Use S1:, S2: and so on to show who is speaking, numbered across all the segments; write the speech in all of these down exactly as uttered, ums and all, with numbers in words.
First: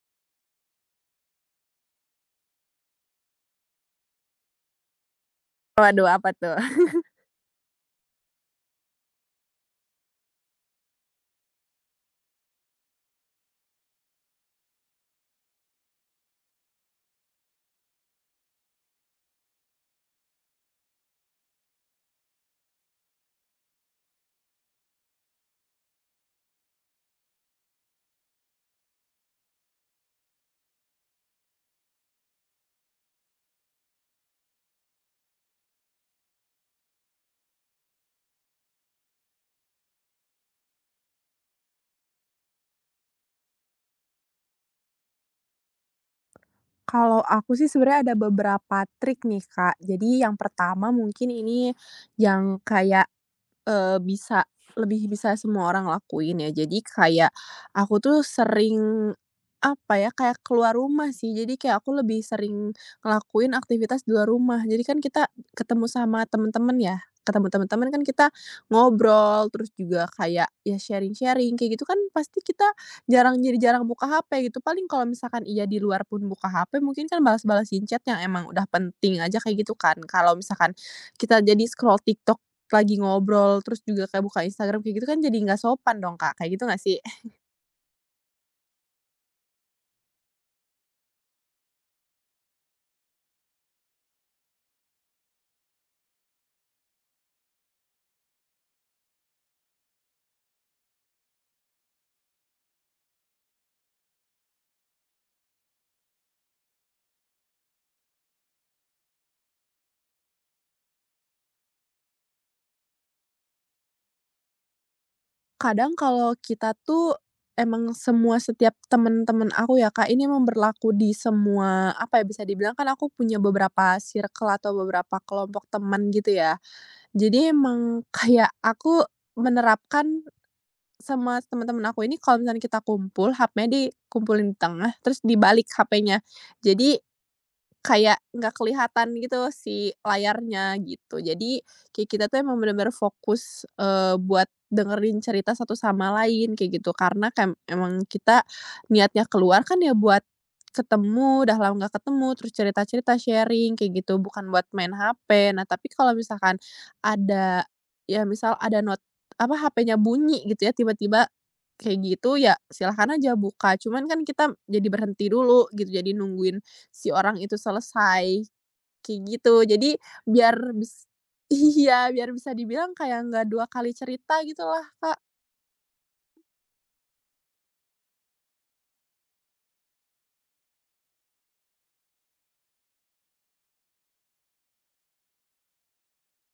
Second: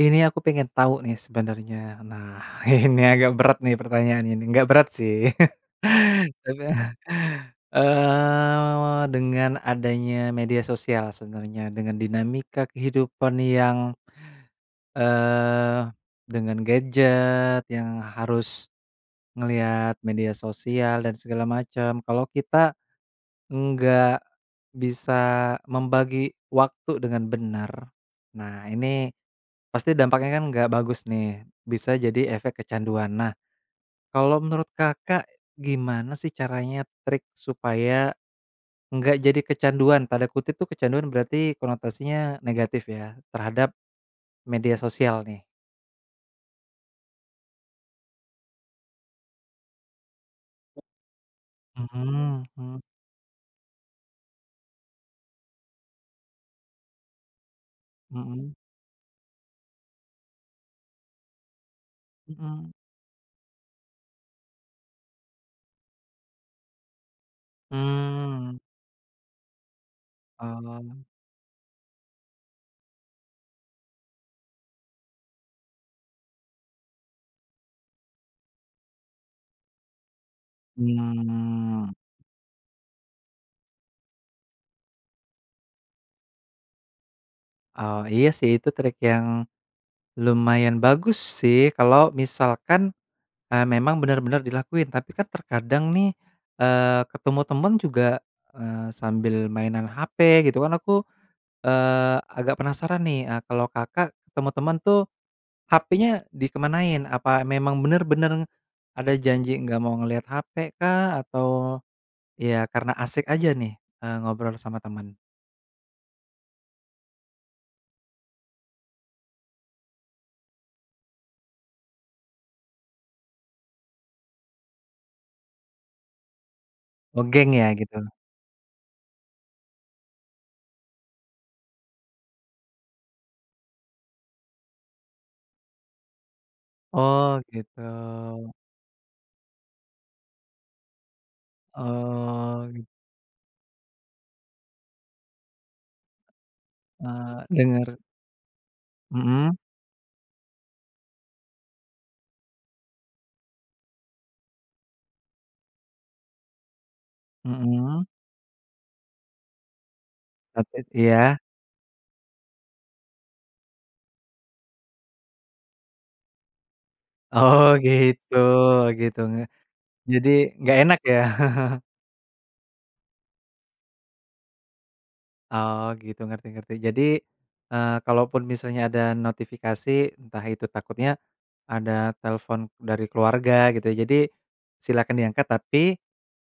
S1: Ini aku pengen tahu nih sebenarnya. Nah, ini agak berat nih pertanyaan ini. Nggak berat sih.
S2: Waduh, apa tuh?
S1: Tapi, eee, dengan adanya media sosial sebenarnya, dengan dinamika kehidupan yang, eee, dengan gadget yang harus ngelihat media sosial dan segala macam, kalau kita nggak bisa membagi waktu dengan benar, nah ini pasti dampaknya kan nggak bagus nih, bisa jadi efek kecanduan. Nah, kalau menurut Kakak gimana sih caranya trik supaya nggak jadi kecanduan, tanda kutip tuh kecanduan berarti konotasinya negatif ya, terhadap media sosial nih?
S2: Kalau aku sih sebenarnya ada beberapa trik nih, Kak. Jadi yang pertama mungkin ini
S1: Mhm.
S2: yang
S1: Mmm,
S2: kayak eh bisa lebih bisa semua orang lakuin ya. Jadi kayak aku tuh
S1: mhm.
S2: sering, apa ya, kayak keluar rumah sih. Jadi kayak aku lebih
S1: mhm,
S2: sering ngelakuin aktivitas di luar rumah. Jadi kan kita ketemu sama temen-temen ya, ketemu temen-temen kan kita
S1: mmm,
S2: ngobrol, terus juga kayak ya
S1: oh.
S2: sharing-sharing kayak gitu kan pasti kita jarang jadi jarang buka H P gitu. Paling kalau misalkan iya di luar pun buka H P mungkin kan balas-balasin chat yang emang udah penting aja kayak gitu kan. Kalau misalkan kita jadi
S1: mmm,
S2: scroll TikTok lagi ngobrol, terus juga kayak buka Instagram kayak gitu kan jadi nggak sopan dong, Kak, kayak gitu nggak sih?
S1: oh, iya sih itu trik yang lumayan bagus sih kalau misalkan Eee, memang benar-benar dilakuin, tapi kan terkadang nih, eee, ketemu temen juga, eee, sambil mainan H P gitu kan aku, eee, agak penasaran nih, eee, kalau Kakak ketemu teman tuh H P-nya dikemanain? Apa memang benar-benar ada janji nggak mau ngelihat H P kah? Atau ya karena asik aja nih, eee, ngobrol sama teman?
S2: Kadang kalau kita tuh emang semua setiap temen-temen aku ya, Kak, ini emang berlaku di semua apa ya, bisa dibilang kan aku punya beberapa circle atau beberapa kelompok teman gitu ya.
S1: Oh, geng
S2: Jadi
S1: ya gitu?
S2: emang kayak aku menerapkan sama teman-teman aku ini kalau misalnya kita kumpul, H P-nya dikumpulin di tengah, terus dibalik H P-nya. Jadi
S1: Oh gitu.
S2: kayak nggak kelihatan gitu si layarnya gitu. Jadi kayak kita tuh emang
S1: Oh
S2: benar-benar
S1: gitu.
S2: fokus, eee, buat dengerin cerita satu sama lain kayak gitu karena
S1: Eh, dengar. eee,
S2: kan
S1: denger.
S2: emang kita niatnya
S1: Mhm.
S2: keluar kan ya buat ketemu, udah lama nggak ketemu, terus cerita-cerita, sharing kayak gitu, bukan buat main H P. Nah, tapi kalau misalkan ada
S1: Mhm,
S2: ya misal ada not apa, H P-nya bunyi gitu ya
S1: tapi
S2: tiba-tiba
S1: iya.
S2: kayak gitu, ya silahkan aja buka, cuman kan kita jadi berhenti dulu gitu, jadi nungguin si orang itu
S1: Oh gitu
S2: selesai,
S1: gitu,
S2: kayak
S1: nge
S2: gitu. Jadi
S1: jadi
S2: biar
S1: nggak enak
S2: bis
S1: ya?
S2: iya, biar bisa dibilang kayak nggak dua kali cerita gitulah, Kak.
S1: Oh gitu, ngerti ngerti. Jadi, eee, kalaupun misalnya ada notifikasi, entah itu takutnya ada telepon dari keluarga gitu ya, jadi silakan diangkat, tapi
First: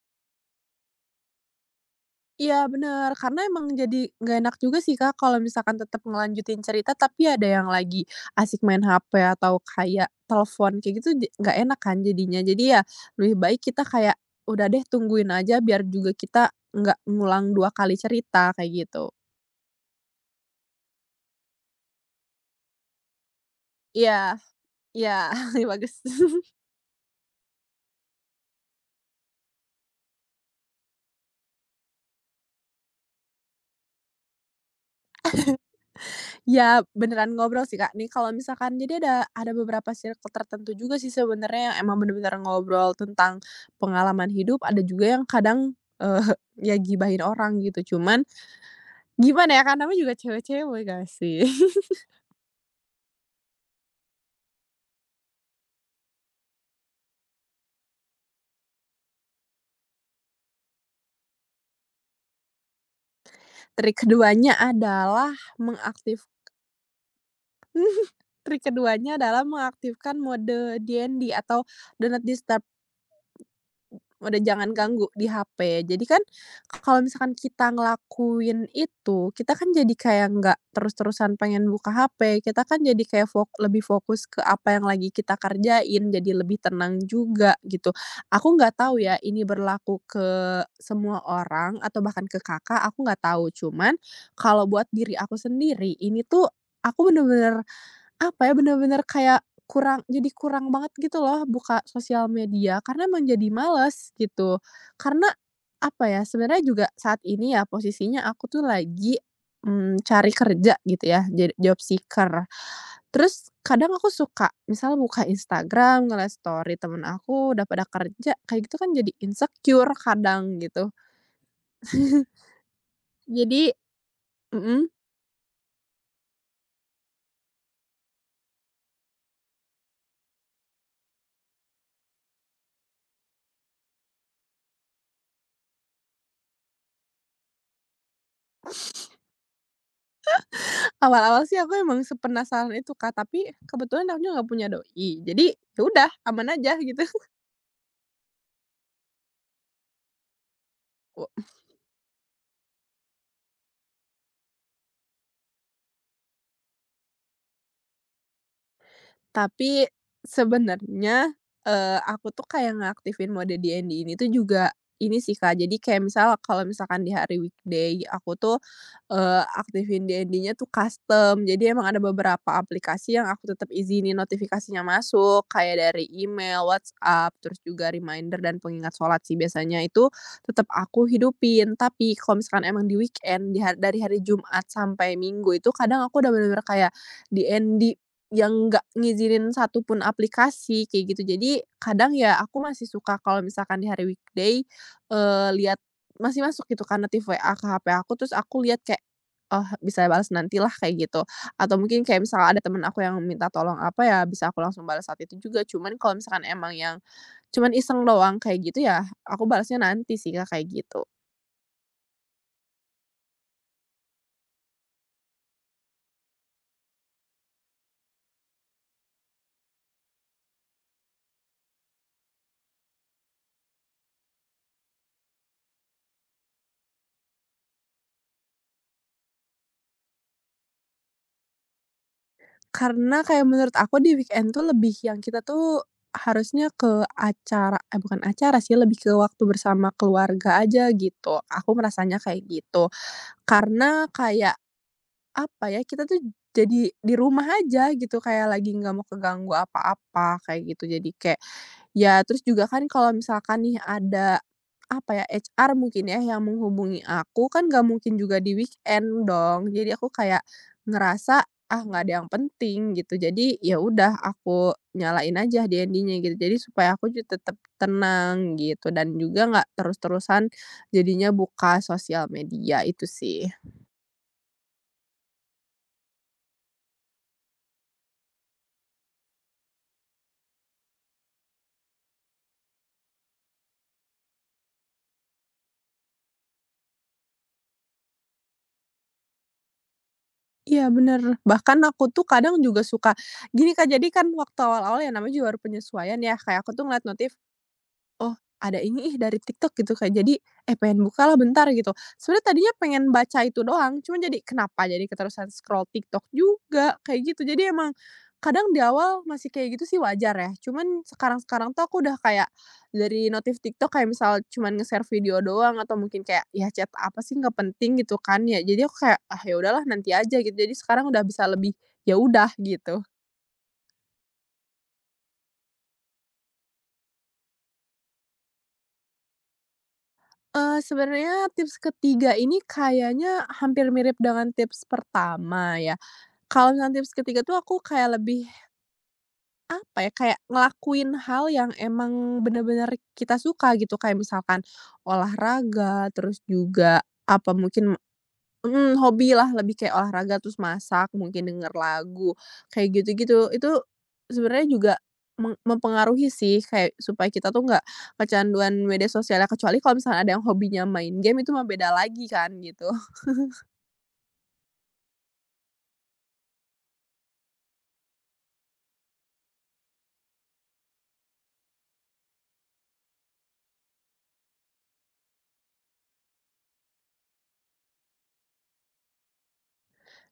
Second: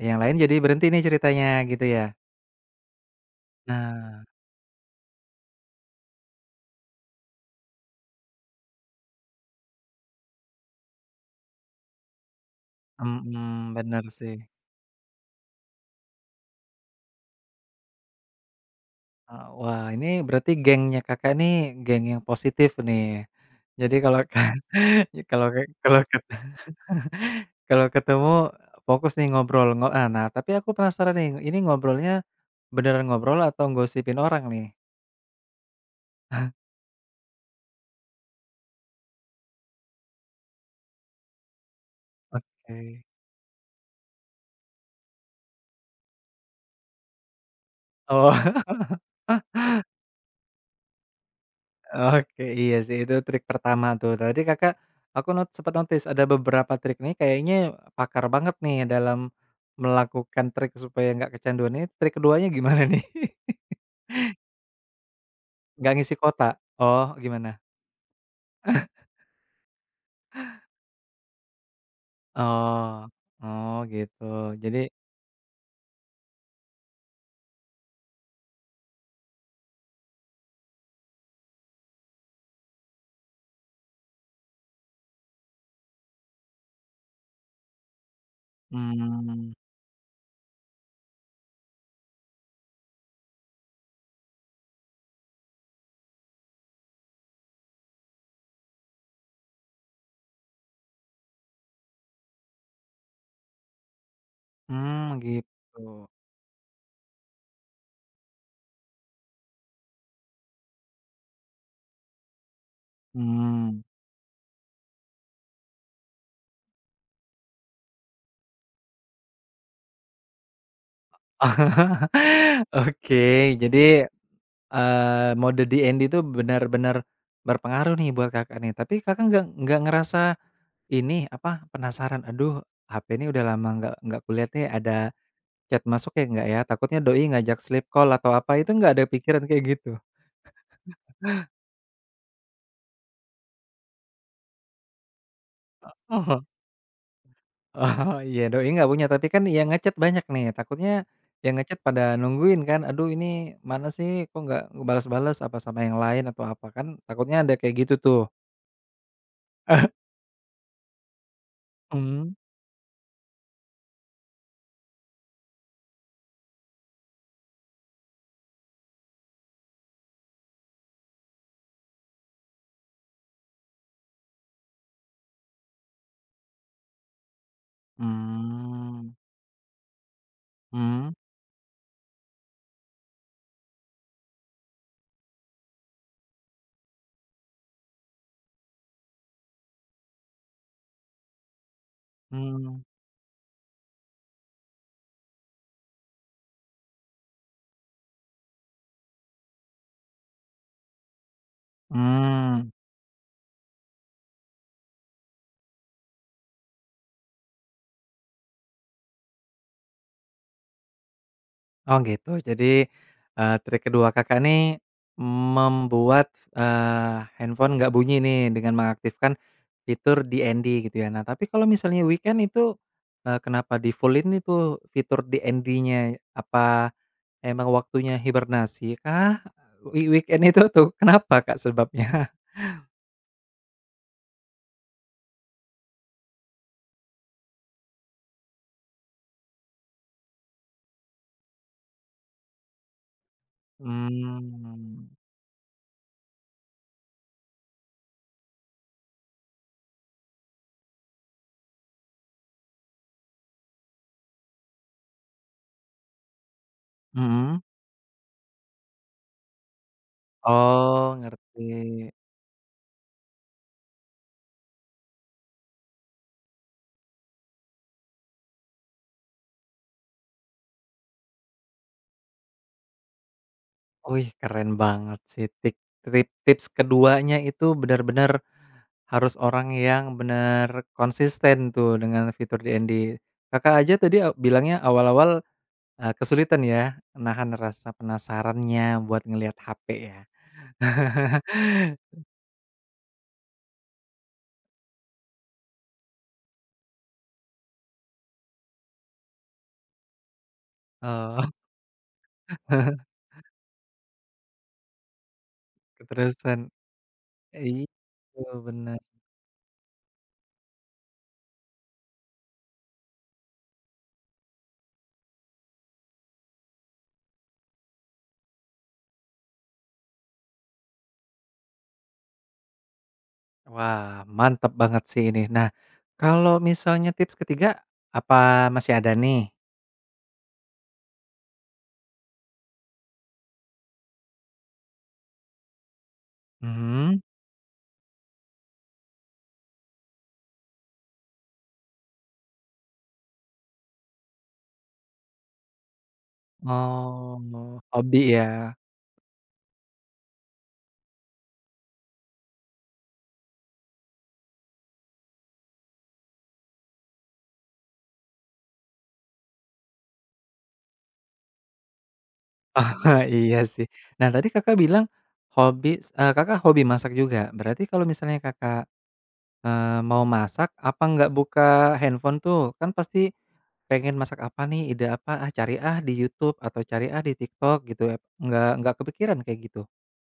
S1: yang lain jadi berhenti nih ceritanya gitu ya?
S2: Iya bener, karena emang jadi
S1: Nah,
S2: nggak enak juga sih, Kak, kalau misalkan tetap ngelanjutin cerita tapi ada yang lagi asik main H P atau kayak telepon kayak gitu ja nggak enak kan jadinya. Jadi ya lebih baik
S1: mhm,
S2: kita
S1: bener
S2: kayak,
S1: sih.
S2: udah deh tungguin aja biar juga kita nggak ngulang dua kali cerita, kayak gitu.
S1: Eee, wah ini berarti gengnya Kakak nih geng yang positif nih. Jadi kalau
S2: Iya iya,
S1: kalau
S2: bagus.
S1: kalau kalau ketemu, fokus nih ngobrol, ngo ah, nah tapi aku penasaran nih, ini ngobrolnya beneran ngobrol atau gosipin orang nih?
S2: Ya, beneran ngobrol sih, Kak. Nih kalau misalkan jadi ada ada beberapa circle tertentu juga sih sebenarnya yang emang bener-bener ngobrol
S1: Oke.
S2: tentang pengalaman hidup, ada juga yang kadang, eee, ya gibahin orang gitu, cuman
S1: Oh.
S2: gimana ya, kan namanya juga cewek-cewek gak sih?
S1: Oke, iya sih itu trik pertama tuh. Tadi Kakak, aku not sempat notice ada beberapa trik nih kayaknya pakar banget nih dalam melakukan trik supaya nggak kecanduan nih, trik keduanya gimana nih?
S2: Trik keduanya adalah
S1: Nggak ngisi
S2: mengaktif
S1: kuota? Oh, gimana?
S2: Trik keduanya adalah mengaktifkan mode D N D atau Do Not Disturb.
S1: Oh oh gitu.
S2: Udah jangan
S1: Jadi
S2: ganggu di H P. Jadi kan kalau misalkan kita ngelakuin itu, kita kan jadi kayak nggak terus-terusan pengen buka H P, kita kan jadi kayak fok lebih fokus ke apa yang lagi kita kerjain, jadi lebih tenang juga gitu. Aku nggak tahu ya ini
S1: hmm,
S2: berlaku ke semua orang atau bahkan ke Kakak, aku nggak tahu. Cuman kalau buat diri aku sendiri, ini tuh aku bener-bener apa ya, bener-bener kayak kurang jadi kurang banget gitu loh buka sosial media karena emang jadi males gitu.
S1: mmm,
S2: Karena
S1: gitu.
S2: apa ya, sebenarnya juga saat ini ya posisinya aku tuh lagi, mmm, cari kerja gitu ya, jadi job seeker. Terus
S1: Hmm.
S2: kadang aku suka misal buka Instagram, ngeliat story temen aku udah pada kerja, kayak gitu kan jadi insecure kadang gitu.
S1: Oke,
S2: Jadi
S1: jadi,
S2: mhm.
S1: eee, mode D N D itu benar-benar berpengaruh nih buat Kakak nih, tapi Kakak nggak nggak ngerasa ini, apa, penasaran, "Aduh, H P ini udah lama nggak nggak kulihat nih, ada chat masuk ya nggak ya? Takutnya doi ngajak sleep call atau apa," itu nggak ada pikiran kayak gitu?
S2: Awal-awal sih aku emang sepenasaran itu Kak, tapi kebetulan aku juga nggak punya doi. Jadi, ya udah
S1: Oh.
S2: aman aja gitu.
S1: Oh, iya, doi nggak punya, tapi kan yang ngechat banyak nih, takutnya yang ngechat pada nungguin kan, "Aduh, ini mana sih, kok nggak balas-balas, apa sama yang lain atau apa?" Kan takutnya ada kayak gitu tuh.
S2: Tapi sebenarnya, eee,
S1: Mmm,
S2: aku tuh kayak ngaktifin mode D N D ini tuh juga ini sih, Kak, jadi kayak misal kalau misalkan di hari weekday aku tuh, eee, aktifin D N D-nya tuh custom. Jadi emang ada beberapa aplikasi yang aku tetap izinin notifikasinya masuk, kayak dari email, WhatsApp, terus juga reminder dan pengingat
S1: mmm,
S2: sholat sih biasanya itu tetap aku
S1: mmm,
S2: hidupin. Tapi kalau misalkan emang di weekend, di har dari hari Jumat sampai Minggu itu kadang aku udah bener-bener kayak D N D yang nggak ngizinin satu pun aplikasi, kayak gitu. Jadi, kadang ya aku
S1: mmm,
S2: masih suka kalau misalkan di hari weekday, eee, lihat masih masuk gitu kan notif W A ke H P aku, terus aku lihat kayak, "Oh, bisa balas nantilah," kayak gitu. Atau mungkin kayak misalnya ada
S1: mmm.
S2: teman aku yang minta tolong apa, ya bisa aku langsung balas saat itu juga. Cuman kalau misalkan emang yang cuman iseng doang kayak gitu, ya aku balasnya nanti sih, Kak, kayak gitu.
S1: Oh gitu. Jadi, eee, trik kedua Kakak nih membuat, eee, handphone nggak bunyi nih dengan mengaktifkan fitur D N D gitu ya. Nah tapi kalau misalnya weekend itu, eee, kenapa di-full-in itu fitur D N D-nya? Apa emang waktunya hibernasi kah? Eee, weekend itu tuh kenapa Kak sebabnya?
S2: Karena kayak menurut aku di weekend tuh lebih yang kita tuh harusnya ke acara eh, bukan acara sih, lebih ke waktu bersama keluarga aja gitu. Aku merasanya kayak gitu. Karena kayak,
S1: Mmm,
S2: apa ya, kita tuh jadi di rumah aja gitu, kayak lagi nggak mau keganggu apa-apa, kayak gitu. Jadi kayak ya, terus juga kan kalau misalkan nih ada, apa ya, H R mungkin ya yang menghubungi aku,
S1: mhm.
S2: kan nggak mungkin juga di weekend dong. Jadi aku kayak
S1: Oh
S2: ngerasa,
S1: ngerti.
S2: ah, nggak ada yang penting gitu. Jadi ya udah aku nyalain aja H D N D-nya gitu. Jadi supaya aku juga tetap tenang gitu dan juga nggak terus-terusan jadinya buka sosial media, itu sih.
S1: Wih, keren banget sih tik trip tips keduanya itu benar-benar harus orang yang benar konsisten tuh dengan fitur D N D. Kakak aja tadi a bilangnya awal-awal, eee, kesulitan ya nahan rasa penasarannya buat ngelihat H P ya.
S2: Iya, bener. Bahkan aku tuh kadang juga suka gini Kak, jadi kan waktu awal-awal ya namanya juga baru penyesuaian ya, kayak aku tuh ngeliat notif. Oh, ada ini ih dari TikTok gitu Kak, jadi, eh, pengen bukalah
S1: Oh.
S2: bentar gitu. Sebenarnya tadinya pengen baca itu doang, cuma jadi kenapa jadi keterusan scroll TikTok
S1: Keterusan,
S2: juga, kayak gitu. Jadi
S1: iya
S2: emang kadang di
S1: benar.
S2: awal masih kayak gitu sih wajar ya, cuman sekarang-sekarang tuh aku udah kayak dari notif TikTok kayak misal cuman nge-share video doang atau mungkin kayak, ya chat apa sih nggak penting gitu kan ya. Jadi aku kayak, ah, ya udahlah nanti aja gitu. Jadi sekarang udah bisa lebih, ya udah gitu.
S1: Wah, mantap banget sih ini. Nah, kalau misalnya tips ketiga apa masih ada nih?
S2: Eee, sebenarnya tips ketiga ini kayaknya hampir mirip dengan tips pertama ya. Kalau misalnya tips
S1: Mhm.
S2: ketiga tuh aku kayak lebih, apa ya, kayak ngelakuin hal yang emang bener-bener kita suka gitu, kayak misalkan olahraga, terus juga,
S1: Oh,
S2: apa mungkin
S1: hobi ya?
S2: mhm, hobi lah lebih kayak olahraga terus masak, mungkin denger lagu, kayak gitu-gitu. Itu sebenarnya juga meng mempengaruhi sih kayak supaya kita tuh nggak kecanduan media sosialnya, kecuali kalau misalnya ada yang hobinya main game itu mah beda lagi kan gitu.
S1: Iya sih. Nah tadi Kakak bilang hobi eee, Kakak hobi masak juga? Berarti kalau misalnya Kakak, eee, mau masak apa nggak buka handphone tuh? Kan pasti pengen masak apa nih, ide apa, ah cari ah di YouTube atau cari ah di TikTok gitu ya, nggak nggak kepikiran kayak gitu?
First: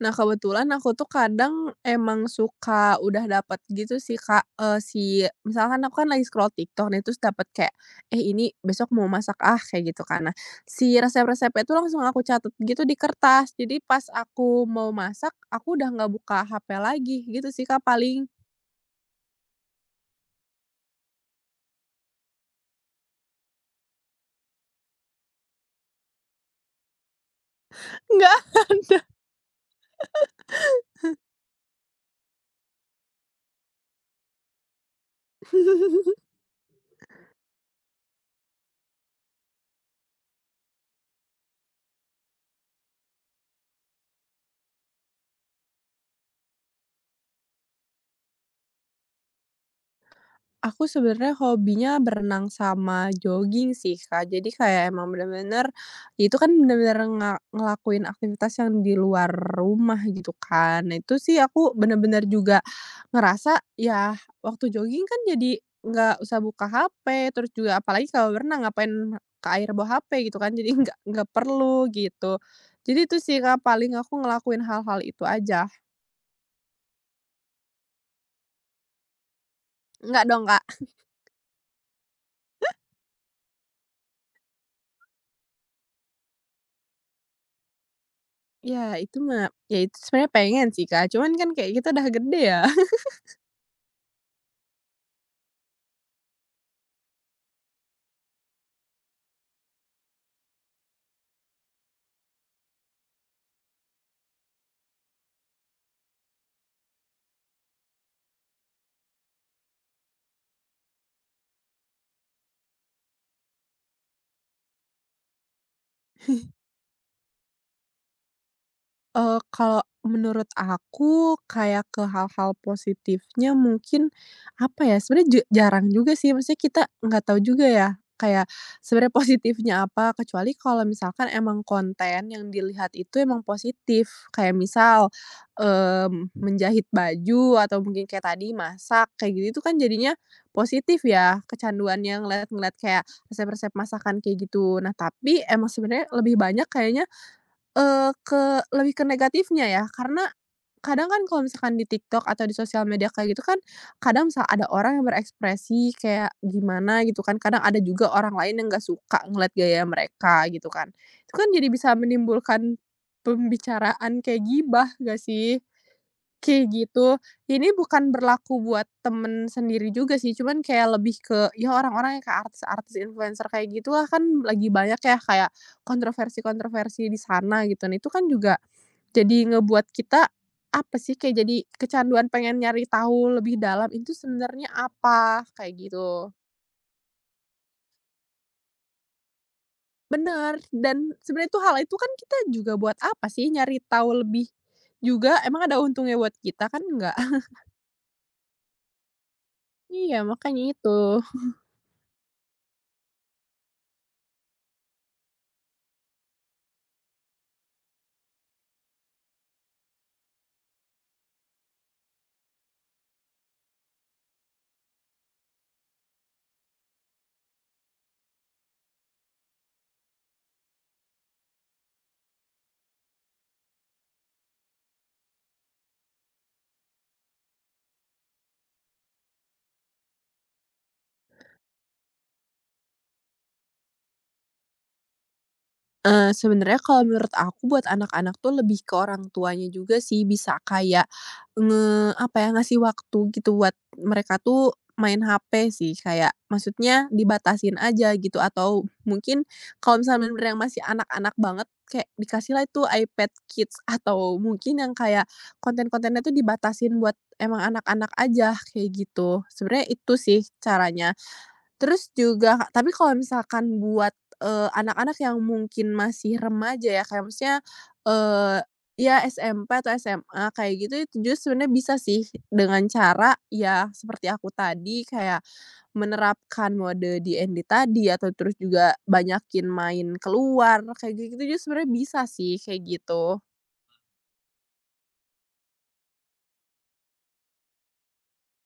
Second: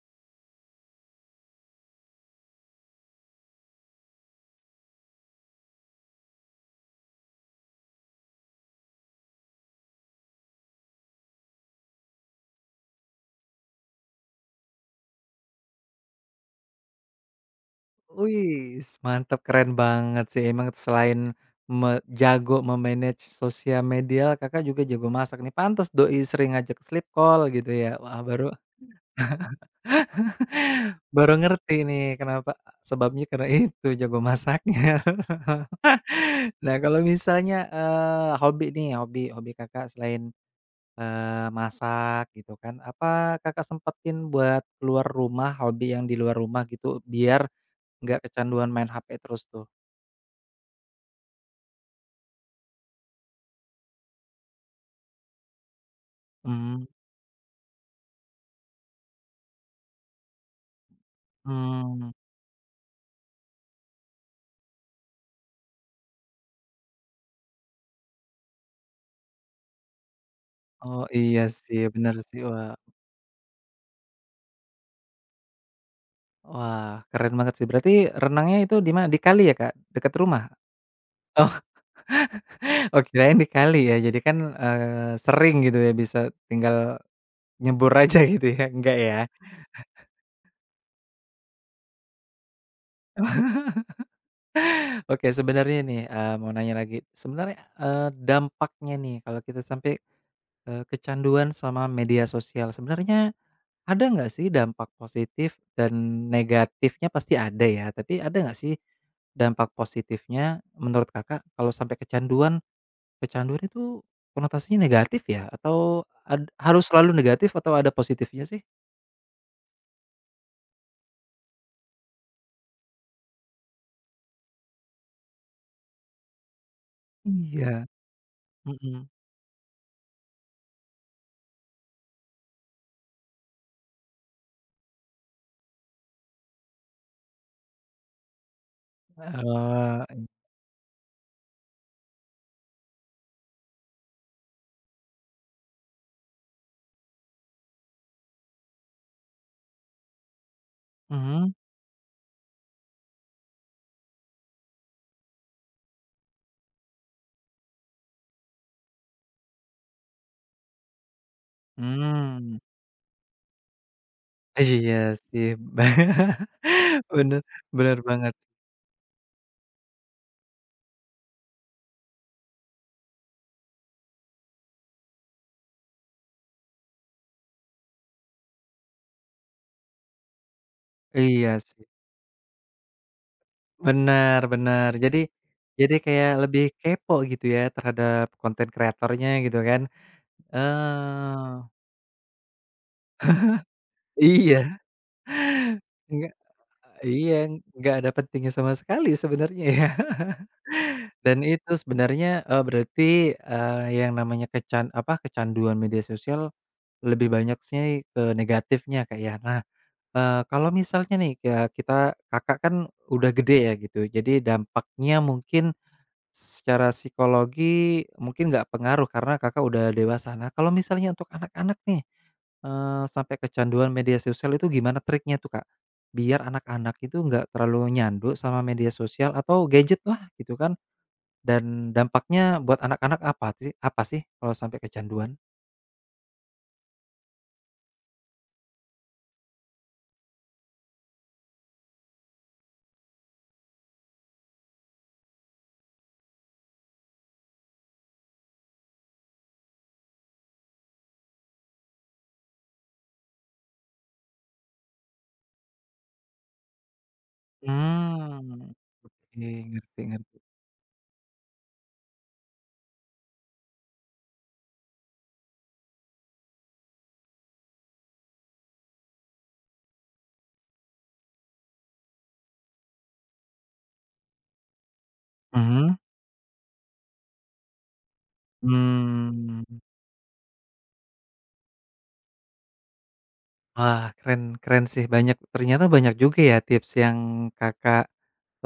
S2: Nah, kebetulan aku tuh kadang emang suka udah dapat gitu sih, Kak, eee, si misalkan aku kan lagi scroll TikTok nih, terus dapat kayak, "Eh, ini besok mau masak ah," kayak gitu kan. Nah, si resep-resepnya itu langsung aku catat gitu di kertas. Jadi pas aku mau masak, aku udah nggak buka H P lagi, gitu sih, Kak, paling.
S1: Wis, mantap keren banget sih emang selain me jago me sosial media Kakak juga jago masak nih, pantas doi sering ngajak sleep call gitu ya? Wah
S2: Nggak
S1: baru
S2: ada.
S1: Baru ngerti nih kenapa sebabnya karena itu jago masaknya. Nah kalau misalnya, eee, hobi nih, hobi hobi Kakak selain, eee, masak gitu kan, apa Kakak sempetin buat keluar rumah, hobi yang di luar rumah gitu biar nggak kecanduan main H P terus tuh?
S2: Aku sebenarnya hobinya berenang sama jogging sih, Kak. Jadi kayak emang bener-bener ya itu kan
S1: Hmm
S2: bener-bener nga ngelakuin aktivitas yang di luar rumah gitu kan. Nah itu sih aku
S1: mmm,
S2: bener-bener juga ngerasa ya waktu jogging kan jadi nggak usah buka H P, terus juga apalagi kalau berenang ngapain ke air bawa H P gitu kan, jadi nggak
S1: oh
S2: nggak
S1: iya sih
S2: perlu
S1: benar
S2: gitu.
S1: sih, wah
S2: Jadi itu sih, Kak, paling aku ngelakuin hal-hal itu aja.
S1: wah keren banget sih berarti renangnya itu di mana? Di kali ya Kak? Dekat
S2: Nggak
S1: rumah?
S2: dong, Kak?
S1: Oh kirain dikali ya, jadi kan, eee, sering gitu ya bisa tinggal nyebur aja gitu ya, enggak
S2: Ya
S1: ya?
S2: itu mah ya itu sebenarnya pengen sih, Kak, cuman kan kayak kita udah gede ya.
S1: Oke sebenarnya nih, eee, mau nanya lagi, sebenarnya, eee, dampaknya nih kalau kita sampai, eee, kecanduan sama media sosial, sebenarnya ada nggak sih dampak positif dan negatifnya pasti ada ya, tapi ada nggak sih dampak positifnya menurut Kakak kalau sampai kecanduan, kecanduan itu konotasinya negatif ya? Atau ad harus selalu negatif atau ada positifnya sih?
S2: Eh kalau menurut aku kayak ke hal-hal positifnya mungkin, apa ya, sebenarnya ju jarang juga sih, maksudnya kita nggak tahu juga
S1: Iya.
S2: ya, kayak
S1: Mhm.
S2: sebenarnya positifnya apa, kecuali kalau misalkan emang konten yang dilihat itu emang positif. Kayak misal, mmm, menjahit baju atau mungkin kayak tadi masak, kayak gitu itu kan jadinya
S1: eee,
S2: positif ya, kecanduannya ngeliat-ngeliat kayak resep-resep masakan kayak gitu. Nah, tapi emang sebenarnya lebih banyak kayaknya Eee, ke lebih ke negatifnya ya, karena kadang kan kalau
S1: mhm,
S2: misalkan di TikTok atau di sosial media kayak gitu kan, kadang misal ada orang yang berekspresi kayak gimana gitu kan, kadang ada juga orang lain yang nggak suka ngeliat gaya mereka gitu kan. Itu kan jadi bisa
S1: mmm,
S2: menimbulkan pembicaraan kayak gibah
S1: iya
S2: nggak
S1: sih.
S2: sih? Kayak gitu.
S1: bener
S2: Ini
S1: bener
S2: bukan
S1: banget,
S2: berlaku buat temen sendiri juga sih, cuman kayak lebih ke, ya orang-orang yang kayak artis-artis, influencer kayak gitulah kan lagi banyak ya kayak kontroversi-kontroversi di sana gitu. Nah, itu kan juga jadi ngebuat kita, apa sih, kayak jadi
S1: iya sih,
S2: kecanduan pengen nyari tahu lebih dalam itu
S1: bener
S2: sebenarnya
S1: bener, jadi
S2: apa, kayak
S1: jadi kayak
S2: gitu.
S1: lebih kepo gitu ya terhadap konten kreatornya gitu kan,
S2: Bener, dan sebenarnya itu
S1: eee,
S2: hal itu kan kita juga buat apa sih nyari tahu lebih
S1: iya,
S2: juga, emang ada untungnya
S1: enggak
S2: buat kita? Kan enggak.
S1: iya, nggak ada pentingnya sama sekali sebenarnya ya.
S2: Iya, makanya itu.
S1: Dan itu sebenarnya, eee, berarti, eee, yang namanya kecan apa, kecanduan media sosial lebih banyak sih ke negatifnya Kak ya? Nah Eee, kalau misalnya nih kayak kita Kakak kan udah gede ya gitu, jadi dampaknya mungkin secara psikologi mungkin nggak pengaruh karena Kakak udah dewasa. Nah kalau misalnya untuk anak-anak nih, eee, sampai kecanduan media sosial itu gimana triknya tuh, Kak? Biar anak-anak itu nggak terlalu nyandu sama media sosial atau gadget lah gitu kan, dan dampaknya buat anak-anak apa ti apa sih kalau sampai kecanduan?
S2: Eee, sebenarnya kalau menurut aku buat anak-anak tuh lebih ke orang tuanya juga sih, bisa kayak nge apa ya, ngasih waktu gitu buat mereka tuh main H P sih, kayak maksudnya dibatasin aja gitu atau mungkin kalau misalnya bener-bener yang masih anak-anak banget, kayak dikasihlah itu iPad Kids atau mungkin yang kayak konten-kontennya tuh dibatasin buat emang anak-anak aja,
S1: Mmm,
S2: kayak gitu.
S1: oke
S2: Sebenarnya
S1: ngerti
S2: itu
S1: ngerti.
S2: sih caranya. Terus juga tapi kalau misalkan buat, eee, anak-anak yang mungkin masih remaja ya, kayak maksudnya, eee, ya S M P atau S M A kayak gitu, itu justru sebenarnya bisa sih dengan cara ya seperti aku tadi, kayak
S1: Mhm,
S2: menerapkan mode D N D tadi atau terus juga
S1: mmm.
S2: banyakin main keluar, kayak gitu-gitu justru sebenarnya bisa sih, kayak gitu.
S1: Wah, keren keren sih, banyak ternyata banyak juga ya tips yang Kakak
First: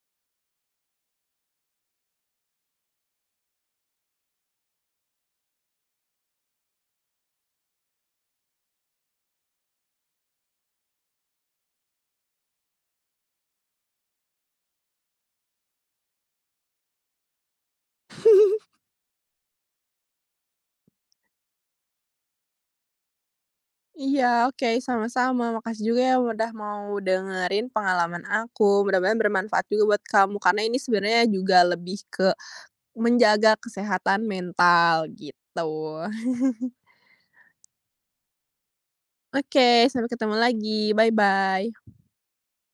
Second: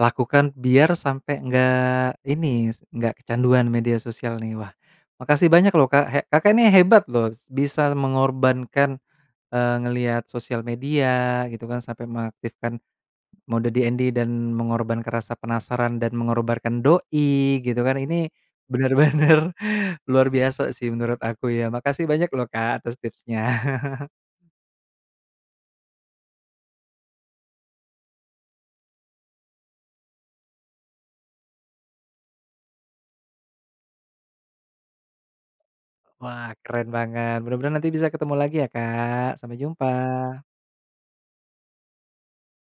S1: lakukan biar sampai nggak ini, nggak kecanduan media sosial nih. Wah, makasih banyak loh, Kak. He Kakak ini hebat loh, bisa mengorbankan, eee, ngelihat sosial media gitu kan, sampai mengaktifkan mode D N D dan mengorbankan rasa penasaran dan mengorbankan doi gitu kan. Ini benar-benar luar biasa sih menurut aku ya. Makasih banyak loh, Kak, atas tipsnya.
S2: Iya, oke, sama-sama. Makasih juga ya udah mau dengerin pengalaman aku. Mudah-mudahan bermanfaat juga buat kamu, karena ini sebenarnya juga lebih ke menjaga kesehatan mental gitu.
S1: Wah, keren banget. Mudah-mudahan nanti bisa ketemu lagi ya, Kak. Sampai
S2: Oke,
S1: jumpa.
S2: sampai ketemu lagi. Bye-bye.